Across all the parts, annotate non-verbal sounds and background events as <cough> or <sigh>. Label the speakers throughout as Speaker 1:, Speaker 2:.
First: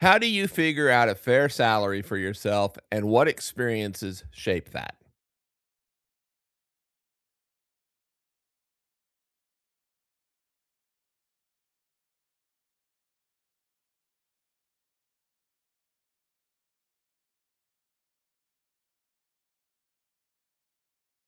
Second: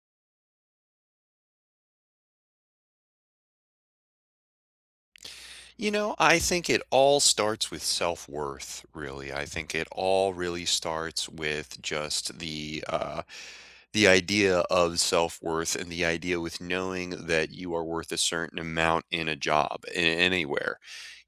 Speaker 1: How do you figure out a fair salary for yourself, and what experiences shape that?
Speaker 2: You know, I think it all starts with self-worth, really. I think it all really starts with just the idea of self-worth and the idea with knowing that you are worth a certain amount in a job, in anywhere.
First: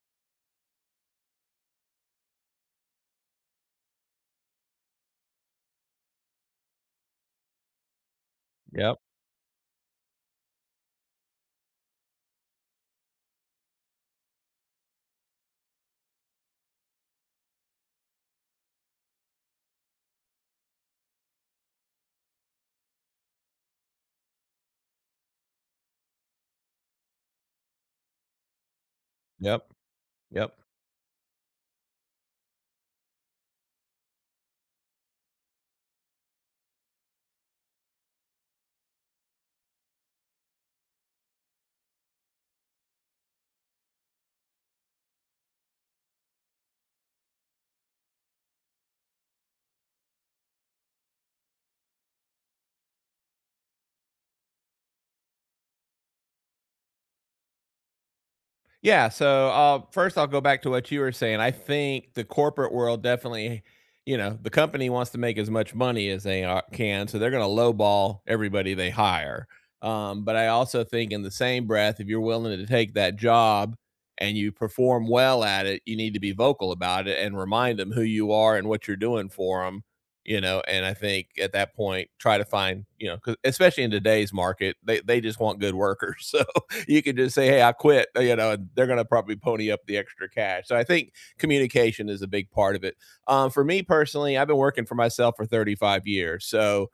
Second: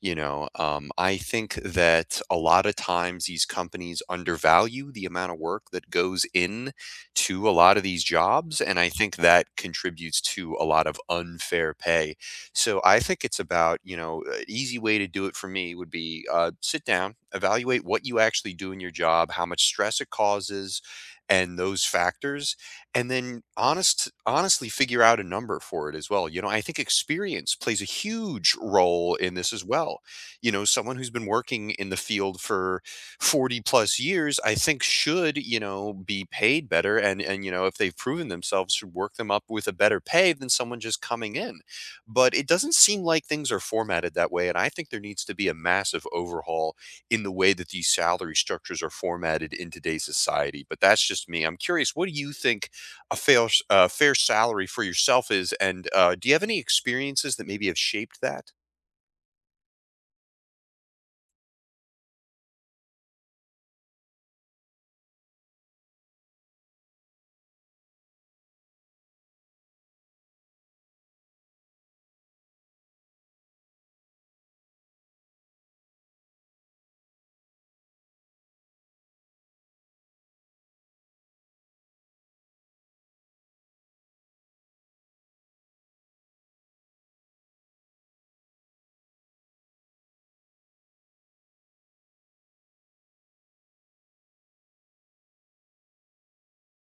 Speaker 2: I think that a lot of times these companies undervalue the amount of work that goes in to a lot of these jobs, and I
Speaker 1: Yep,
Speaker 2: think that contributes to a lot of unfair pay. So I think it's about, you know, an easy way to do it for me would be sit down, evaluate what you actually do in your job, how much stress it causes, and those factors, and then honestly figure out a number for it as well. You know, I think experience plays a huge role in this as
Speaker 1: yep,
Speaker 2: well. You
Speaker 1: yep.
Speaker 2: know, someone who's been working in the field for 40 plus years, I think should, you know, be paid better. And you know, if they've proven themselves, should work them up with a better pay than someone just coming in, but it doesn't seem like things are formatted that way. And I think there needs to be a massive overhaul in the way that these salary structures are formatted in today's society. But that's just me. I'm curious, what do you think a fair salary for yourself is? And do you have any experiences that maybe have shaped that?
Speaker 1: Yeah. So first, I'll go back to what you were saying. I think the corporate world definitely, you know, the company wants to make as much money as can, so they're going to lowball everybody they hire. But I also think, in the same breath, if you're willing to take that job and you perform well at it, you need to be vocal about it and remind them who you are and what you're doing for them. You know, and I think at that point, try to find, you know, 'cause especially in today's market, they just want good workers. <laughs> You can just say, "Hey, I quit," you know, and they're going to probably pony up the extra cash. So I think communication is a big part of it. For me personally, I've been working for myself for 35 years, so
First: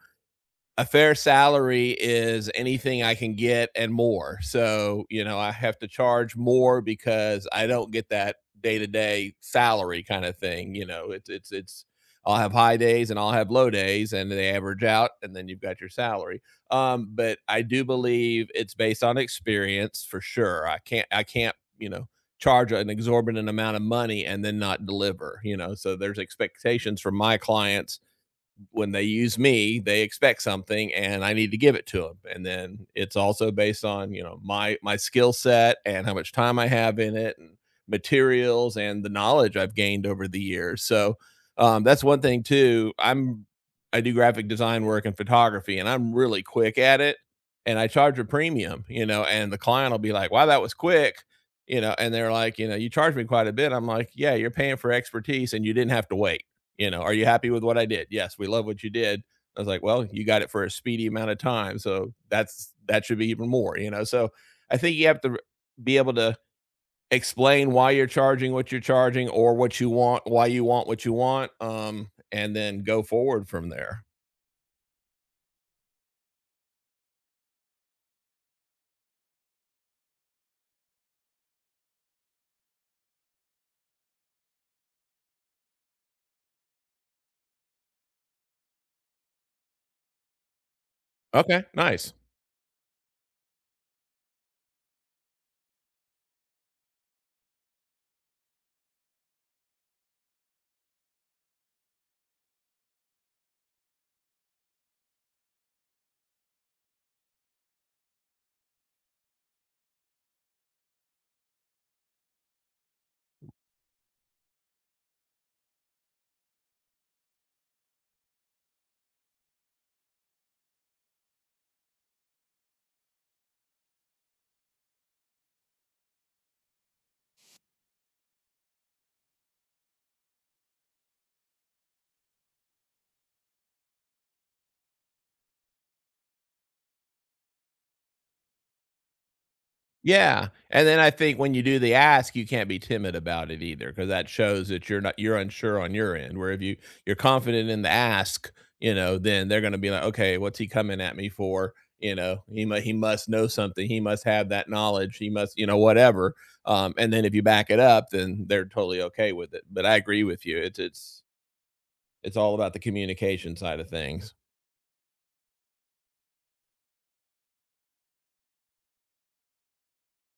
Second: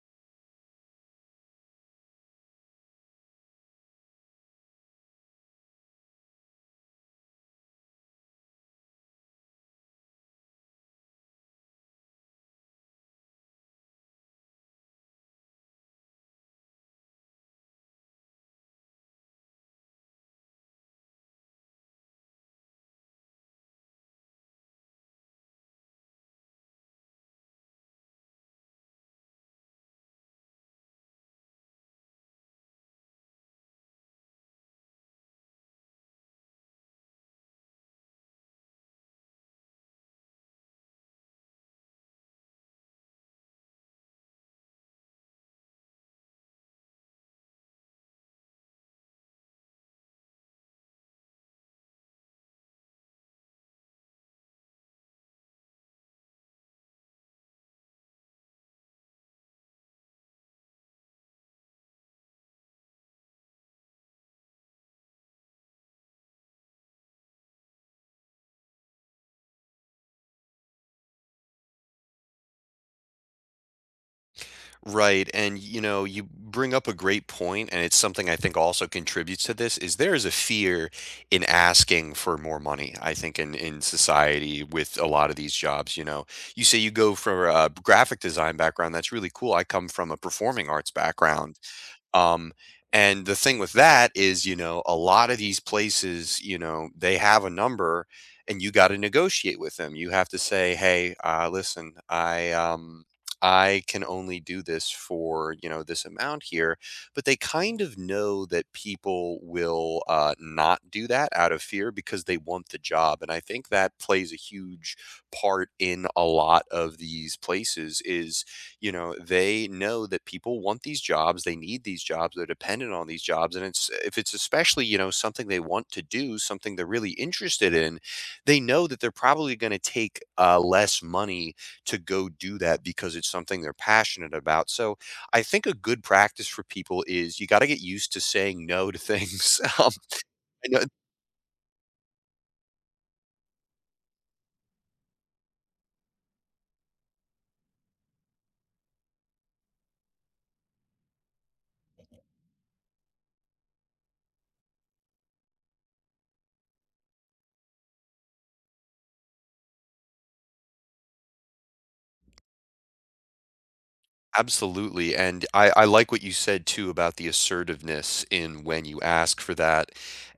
Speaker 1: a fair salary is anything I can get and more. So, you know, I have to charge more because I don't get that day to day salary kind of thing. You know, I'll have high days and I'll have low days and they average out and then you've got your salary. But I do believe it's based on experience for sure. I can't, you know, charge an exorbitant amount of money and then not deliver, you know, so there's expectations from my clients when they use me, they expect something and I need to give it to them. And then it's also based on, you know, my skill set and how much time I have in it and materials and the knowledge I've gained over the years. So that's one thing too. I do graphic design work and photography and I'm really quick at it and I charge a premium, you know, and the client will be like, "Wow, that was quick." You know, and they're like, you know, you charge me quite a bit. I'm like, yeah, you're paying for expertise and you didn't have to wait, you know, are you happy with what I did? Yes, we love what you did. I was like, well, you got it for a speedy amount of time, so that should be even more. You know, so I think you have to be able to explain why you're charging what you're charging or what you want, why you want what you want, and then go forward from there.
Speaker 2: Right. And you know, you bring up a great point, and it's something I think also contributes to this is there is a fear in asking for more money, I think, in society with a lot of these jobs. You know, you say you go for a graphic design background, that's really cool. I come from a performing arts background.
Speaker 1: Okay, nice.
Speaker 2: Um, and the thing with that is, you know, a lot of these places, you know, they have a number and you got to negotiate with them. You have to say, hey, listen, I can only do this for, you know, this amount here. But they kind of know that people will not do that out of fear because they want the job. And I think that plays a huge part in a lot of these places is, you know, they know that people want these jobs, they need these jobs, they're dependent on these jobs, and it's if it's especially, you know, something they want to do, something they're really interested in, they know that they're probably going to take less money to go do that because it's something they're passionate about. So I think a good practice for people is you got to get used to saying no to things. <laughs> Um,
Speaker 1: Yeah,
Speaker 2: I know.
Speaker 1: and then I think when you do the ask, you can't be timid about it either, because that shows that you're not you're unsure on your end, where if you you're confident in the ask, you know, then they're gonna be like, "Okay, what's he coming at me for?" You know, he must know something, he must have that knowledge, he must" you know, whatever, and then if you back it up, then they're totally okay with it, but I agree with you, it's it's all about the communication side of things.
Speaker 2: Absolutely, and I like what you said too about the assertiveness in when you ask for that,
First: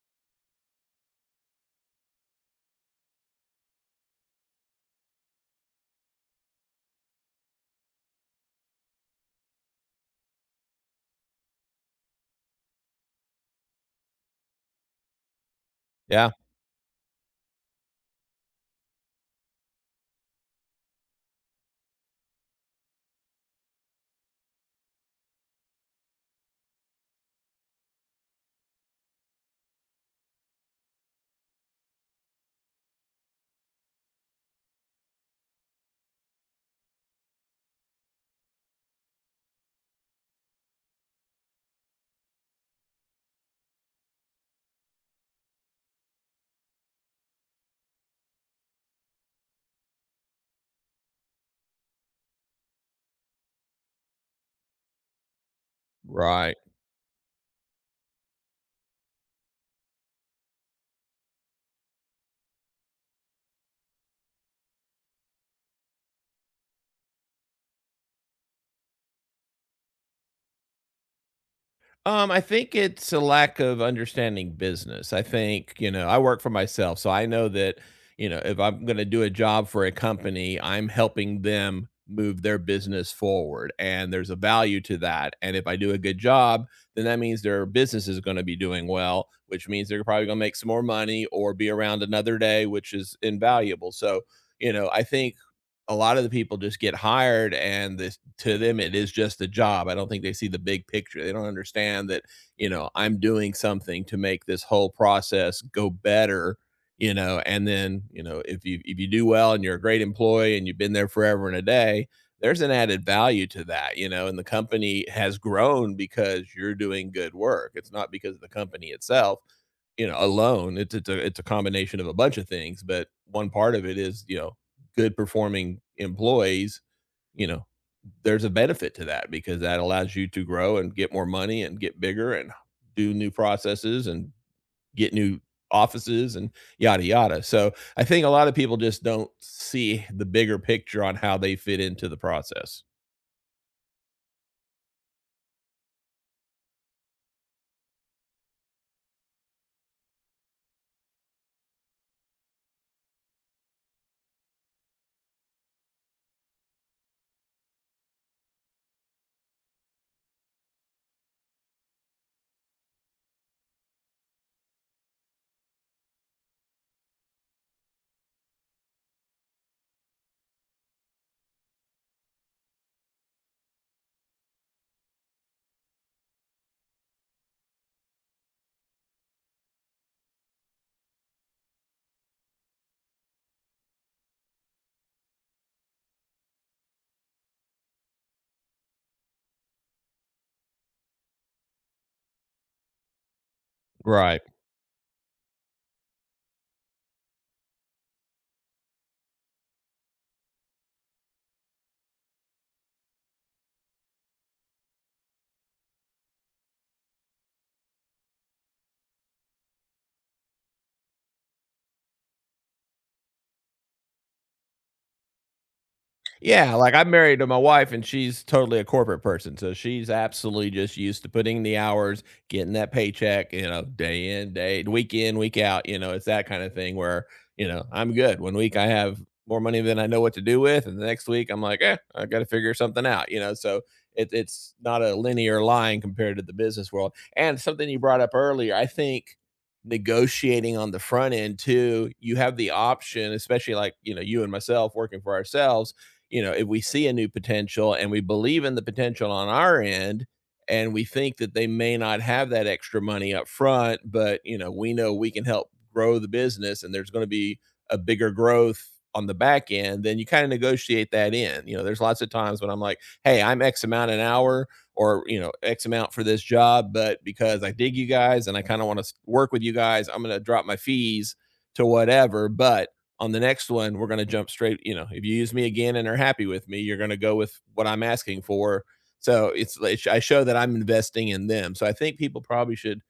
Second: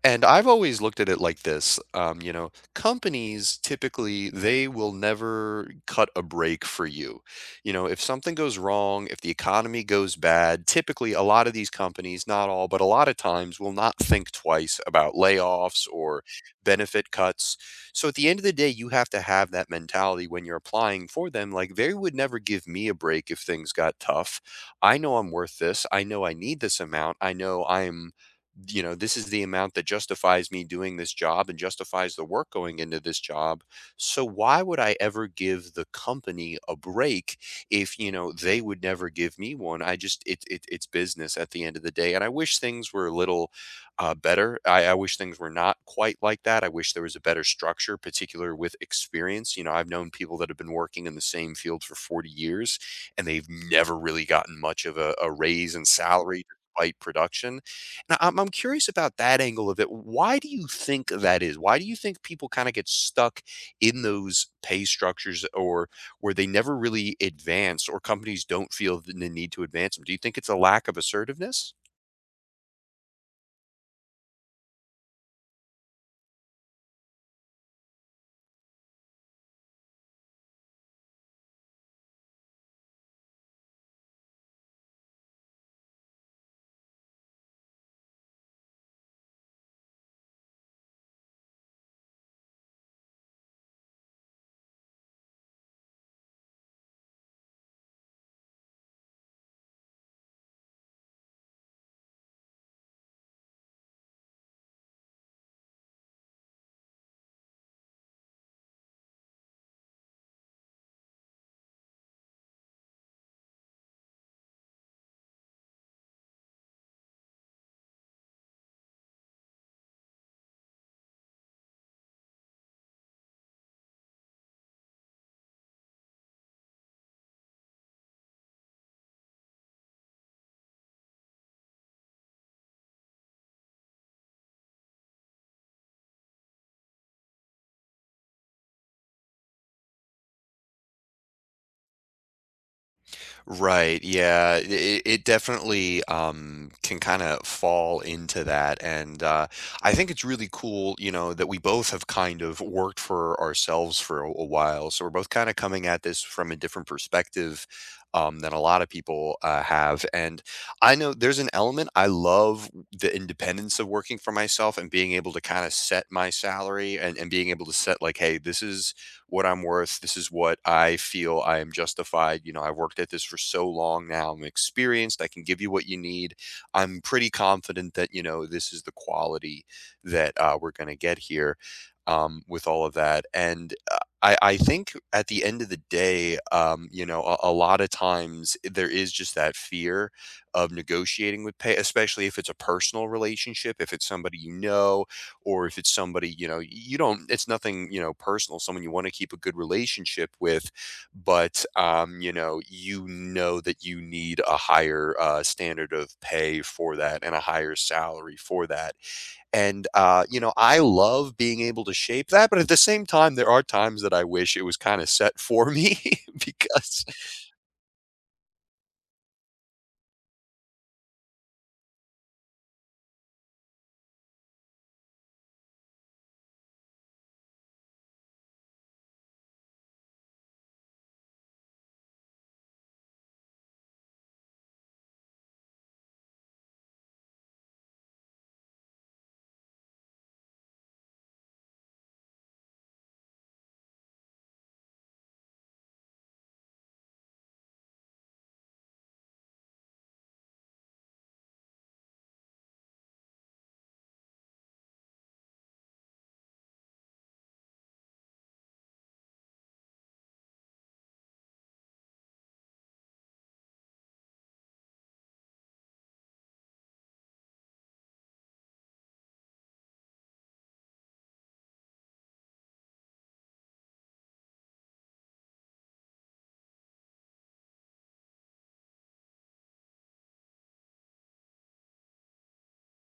Speaker 2: and I've always looked at it like this. You know, companies typically, they will never cut a break for you. You know, if something goes wrong, if the economy goes bad, typically a lot of these companies, not all, but a lot of times will not think twice about layoffs or
Speaker 1: Yeah,
Speaker 2: benefit cuts. So at the end of the day, you have to have that mentality when you're applying for them. Like they would never give me a break if things got tough. I know I'm worth this. I know I need this amount. I know I'm, you know, this is the amount that justifies me doing this job and justifies the work going into this job. So why would I ever give the company a break if, you know, they would never give me one? I just it it's business at the end of the day. And I wish things were a little better. I wish things were not quite like that. I wish there was a better structure, particular with experience. You know, I've known people that have been working in the same field for 40 years and they've never really gotten much of a raise in salary
Speaker 1: right.
Speaker 2: despite production. And I'm curious about that angle of it. Why do you think that is? Why do you think people kind of get stuck in those pay structures or where they never really advance or companies don't feel the need to advance them? Do you think it's a lack of assertiveness?
Speaker 1: I think it's a lack of understanding business. I think, you know, I work for myself, so I know that, you know, if I'm going to do a job for a company, I'm helping them move their business forward and there's a value to that. And if I do a good job, then that means their business is going to be doing well, which means they're probably going to make some more money or be around another day, which is invaluable. So, you know, I think a lot of the people just get hired and this to them it is just a job. I don't think they see the big picture. They don't understand that, you know, I'm doing something to make this whole process go better. You know, and then, you know, if you do well and you're a great employee and you've been there forever and a day, there's an added value to that, you know, and the company has grown because you're doing good work. It's not because of the company itself, you know, alone. It's a combination of a bunch of things, but one part of it is, you know, good performing employees, you know, there's a benefit to that because that allows you to grow and get more money and get bigger and do new processes and get new offices and yada yada. So I think a lot of people just don't see the bigger picture on how they fit into the process.
Speaker 2: Right, yeah, it definitely, can kinda fall into that, and I think it's really cool, you know, that we both have kind of worked for ourselves for a while, so we're both kinda coming at this from a different perspective, than a lot of people, have, and I know there's an element I love the independence of working for myself and being able to kinda set my salary and being able to set, like, "Hey, this is what I'm worth. This is what I feel I am justified. You know, I've worked at this for so long now. I'm experienced. I can give you what you need. I'm pretty confident that, you know, this is the quality that we're going to get here with all of that. And I think at the end of the day, you know, a lot of times there is just that fear of negotiating with pay, especially if it's a personal relationship, if it's somebody
Speaker 1: Right.
Speaker 2: you know, or if it's somebody you know you don't, it's nothing you know personal, someone you want to keep a good relationship with, but you know, you know that you need a higher standard of pay for that and a higher salary for that. And you know, I love being able to shape that, but at the same time there are times that I wish it was kind of set for me. <laughs>
Speaker 1: Yeah, like
Speaker 2: Because
Speaker 1: I'm married to my wife and she's totally a corporate person. So she's absolutely just used to putting the hours, getting that paycheck, you know, day in, day, week in, week out. You know, it's that kind of thing where, you know, I'm good. One week I have more money than I know what to do with. And the next week I'm like, eh, I got to figure something out, you know. So it's not a linear line compared to the business world. And something you brought up earlier, I think negotiating on the front end too, you have the option, especially like, you know, you and myself working for ourselves, you know, if we see a new potential and we believe in the potential on our end and we think that they may not have that extra money up front, but you know we can help grow the business and there's going to be a bigger growth on the back end, then you kind of negotiate that in. You know, there's lots of times when I'm like, hey, I'm X amount an hour or, you know, X amount for this job, but because I dig you guys and I kind of want to work with you guys, I'm going to drop my fees to whatever. But on the next one we're going to jump straight. You know, if you use me again and are happy with me, you're going to go with what I'm asking for. So it's like I show that I'm investing in them, so I think people probably should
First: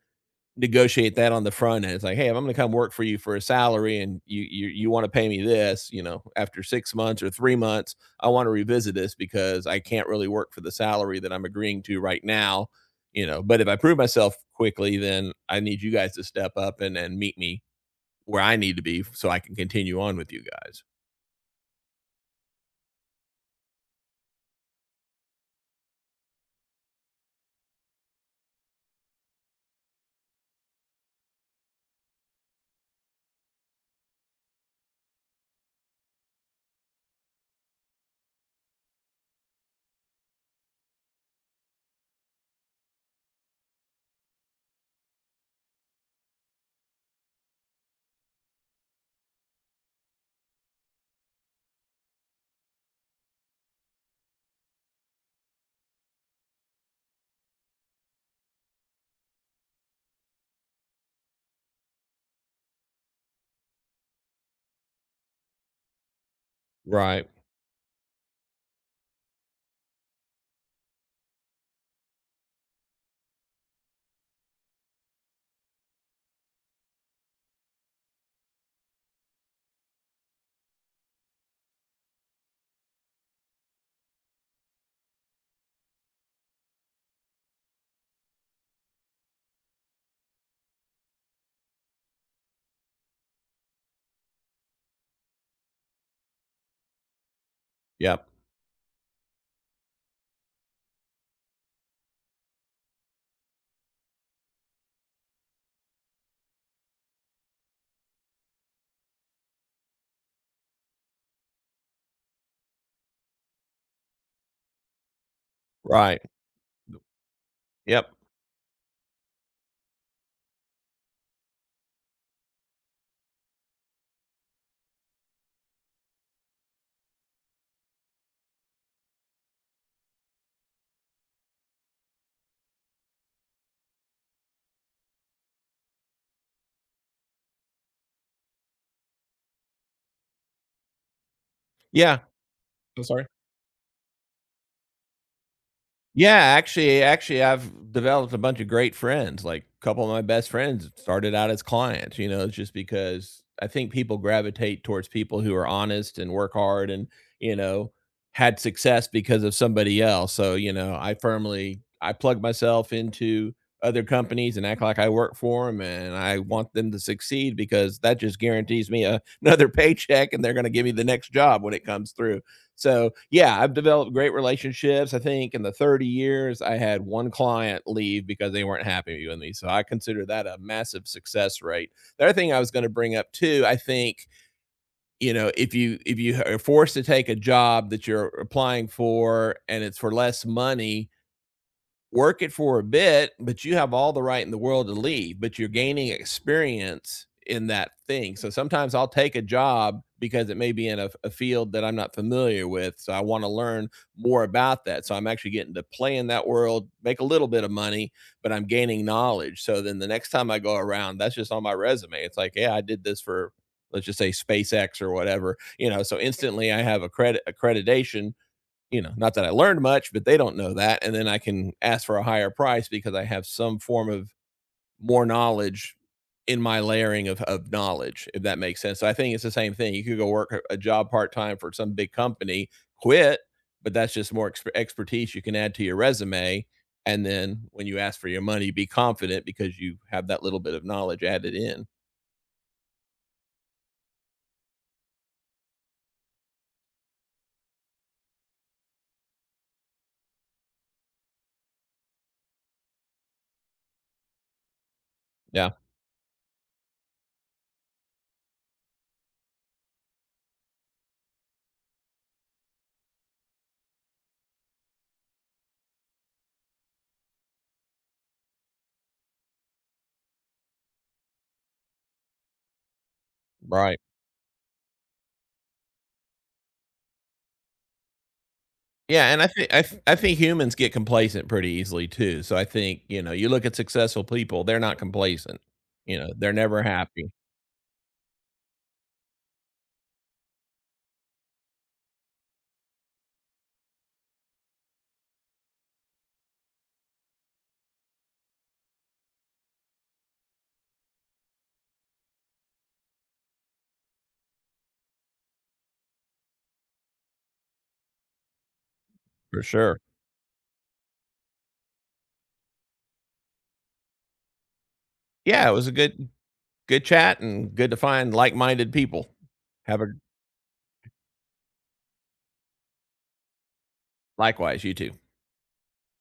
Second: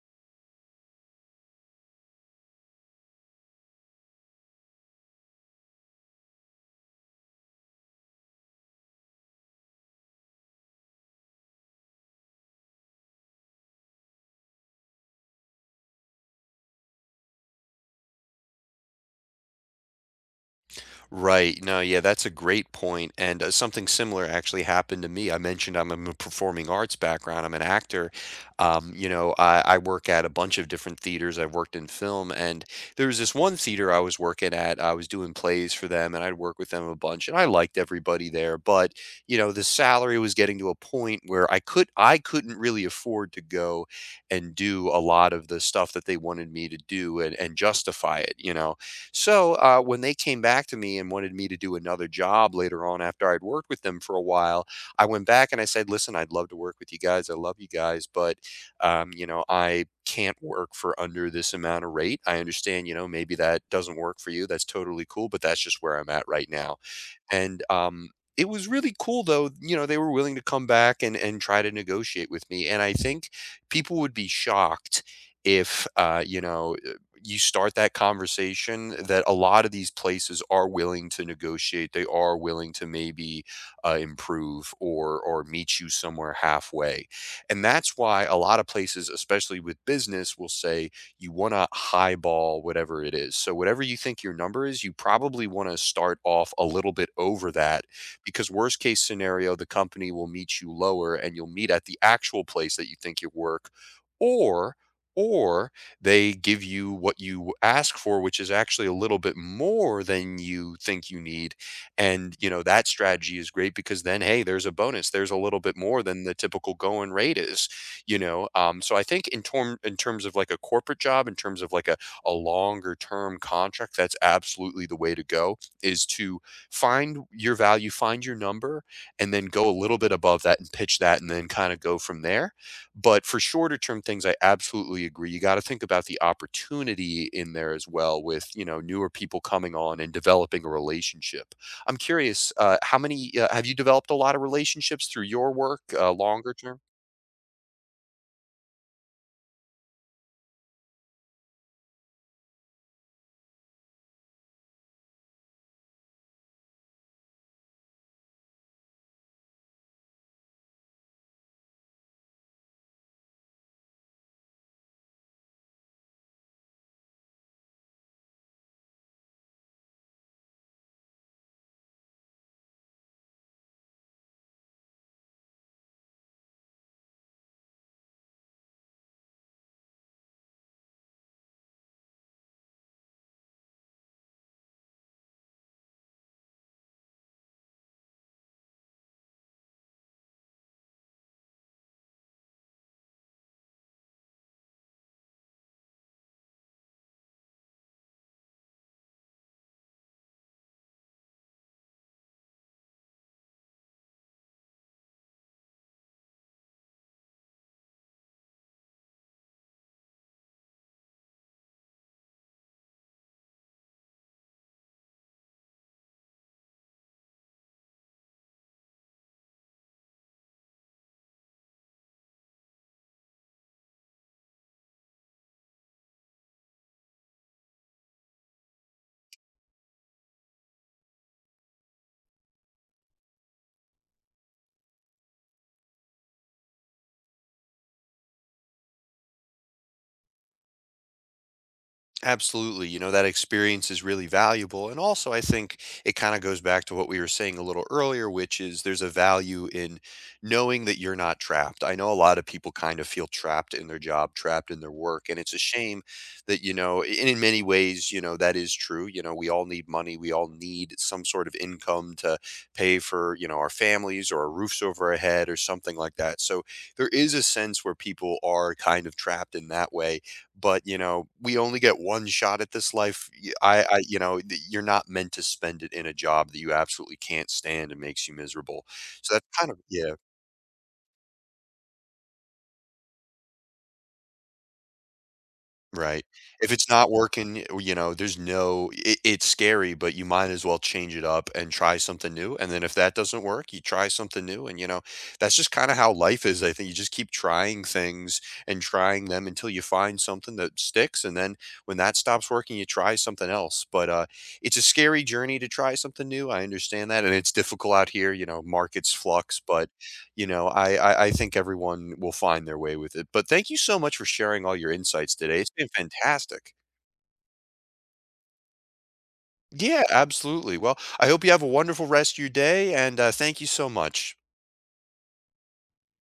Speaker 1: negotiate that on the front end. It's like, hey, if I'm going to come work for you for a salary and you want to pay me this, you know, after 6 months or 3 months I want to revisit this because I can't really work for the salary that I'm agreeing to right now. You know, but if I prove myself quickly then I need you guys to step up and meet me where I need to be so I can continue on with you guys.
Speaker 2: right. No, yeah, that's a great point. And something similar actually happened to me. I mentioned I'm I a performing arts background, I'm an actor. You know, I work at a bunch of different theaters, I've worked in film, and there was this one theater I was working at, I was doing plays for them, and I'd work with them a bunch, and I liked everybody there, but, you know, the salary was getting to a point where I couldn't really afford to go and do a lot of the stuff that they wanted me to do and justify it, you know? So when they came back to me and wanted me to do another job later on after I'd worked with them for a while, I went back and I said, "Listen, I'd love to work with you guys. I love you guys, but you know, I can't work for under this amount of rate. I understand, you know, maybe that doesn't work for you. That's totally cool, but that's just where I'm at right now."
Speaker 1: Right.
Speaker 2: And it was really cool though, you know, they were willing to come back and try to negotiate with me, and I think people would be shocked if, you know, you start that conversation that a lot of these places are willing to negotiate. They are willing to maybe, improve or meet you somewhere halfway. And that's why a lot of places, especially with business, will say, you want to highball whatever it is. So whatever you think your number is, you probably want to start off a little bit over that,
Speaker 1: Yep.
Speaker 2: because worst case scenario, the company will meet you lower and you'll meet at the actual place that you think you work, or or they give you what you ask for, which is actually a little bit more than you think you need. And you know that strategy is great, because then hey, there's a bonus, there's a little bit more
Speaker 1: Right.
Speaker 2: than the typical going rate is,
Speaker 1: Yep.
Speaker 2: you know. So I think in terms of like a corporate job, in terms of like a longer term contract, that's absolutely the way to go, is to find your value, find your number, and then go a little bit above that and pitch that and then kind of go from there. But for shorter term things, I absolutely agree, you got to think about the opportunity in there as well with, you know, newer people coming on and developing a relationship. I'm
Speaker 1: Yeah.
Speaker 2: curious, how
Speaker 1: I'm sorry.
Speaker 2: many have you developed a lot of relationships through your work
Speaker 1: Yeah,
Speaker 2: longer term?
Speaker 1: actually, I've developed a bunch of great friends, like, a couple of my best friends started out as clients, you know, it's just because I think people gravitate towards people who are honest and work hard and, you know, had success because of somebody else, so, you know, I plug myself into other companies and act like I work for them, and I want them to succeed because that just guarantees me a another <laughs> paycheck, and they're gonna give me the next job when it comes through, so yeah, I've developed great relationships. I think in the 30 years, I had one client leave because they weren't happy with me. So I consider that a massive success rate. The other thing I was going to bring up too, I think, you know, if you are forced to take a job that you're applying for and it's for less money, work it for a bit, but you have all the right in the world to leave, but you're gaining experience in that thing. So sometimes I'll take a job because it may be in a field that I'm not familiar with. So I want to learn more about that. So I'm actually getting to play in that world, make a little bit of money, but I'm gaining knowledge. So then the next time I go around, that's just on my resume. It's like, yeah, I did this for let's just say SpaceX or whatever, you know, so instantly I have a credit accreditation, you know, not that I learned much, but they don't know that. And then I can ask for a higher price because I have some form of more knowledge in my layering of knowledge, if that makes sense. So I think it's the same thing. You could go work job part time for some big company, quit, but that's just more expertise you can add to your resume. And then when you ask for your money, be confident because you have that little bit of knowledge added in.
Speaker 2: Absolutely. You know, that experience is really valuable. And also, I think it kind of goes back to what we were saying a little earlier, which is there's a value in knowing that you're not trapped. I know a lot of people kind of feel trapped in their job, trapped in their work. And it's a
Speaker 1: Yeah.
Speaker 2: shame that, you know, and in many ways, you know, that is true. You know, we all need money. We all need some sort of income to pay for, you know, our families or our roofs over our head or something like that. So there is a sense where people are kind of trapped in that way, but, you know, we only get one shot at this life. Y
Speaker 1: Right.
Speaker 2: I You know, th you're not meant to spend it in a job that you absolutely can't stand and makes you miserable.
Speaker 1: Yeah,
Speaker 2: So
Speaker 1: and I
Speaker 2: that's kind
Speaker 1: think
Speaker 2: of
Speaker 1: I
Speaker 2: yeah.
Speaker 1: think humans get complacent pretty easily too, so I think, you know, you look at successful people, they're not complacent, you
Speaker 2: Right.
Speaker 1: know, they're
Speaker 2: If
Speaker 1: never
Speaker 2: it's not
Speaker 1: happy,
Speaker 2: working, eh, you know, there's no it's scary, but you might as well change it up and try something new, and then if that doesn't work, you try something new, and, you know, that's just kinda how life is. I think you just keep trying things and trying them until you find something that sticks, and then when that stops working, you try something else. But, it's a scary journey to try something new, I understand that, and it's difficult out here, you know, markets flux,
Speaker 1: for
Speaker 2: but
Speaker 1: sure.
Speaker 2: you know, I think everyone will find their way with it. But thank you so much for sharing all your insights today.
Speaker 1: Yeah,
Speaker 2: It's
Speaker 1: it was
Speaker 2: been
Speaker 1: a
Speaker 2: fantastic.
Speaker 1: good chat and good to find like-minded people. Have
Speaker 2: Yeah,
Speaker 1: a
Speaker 2: absolutely. Well, I hope you have a wonderful rest of your day, and thank you so much.
Speaker 1: likewise, you too.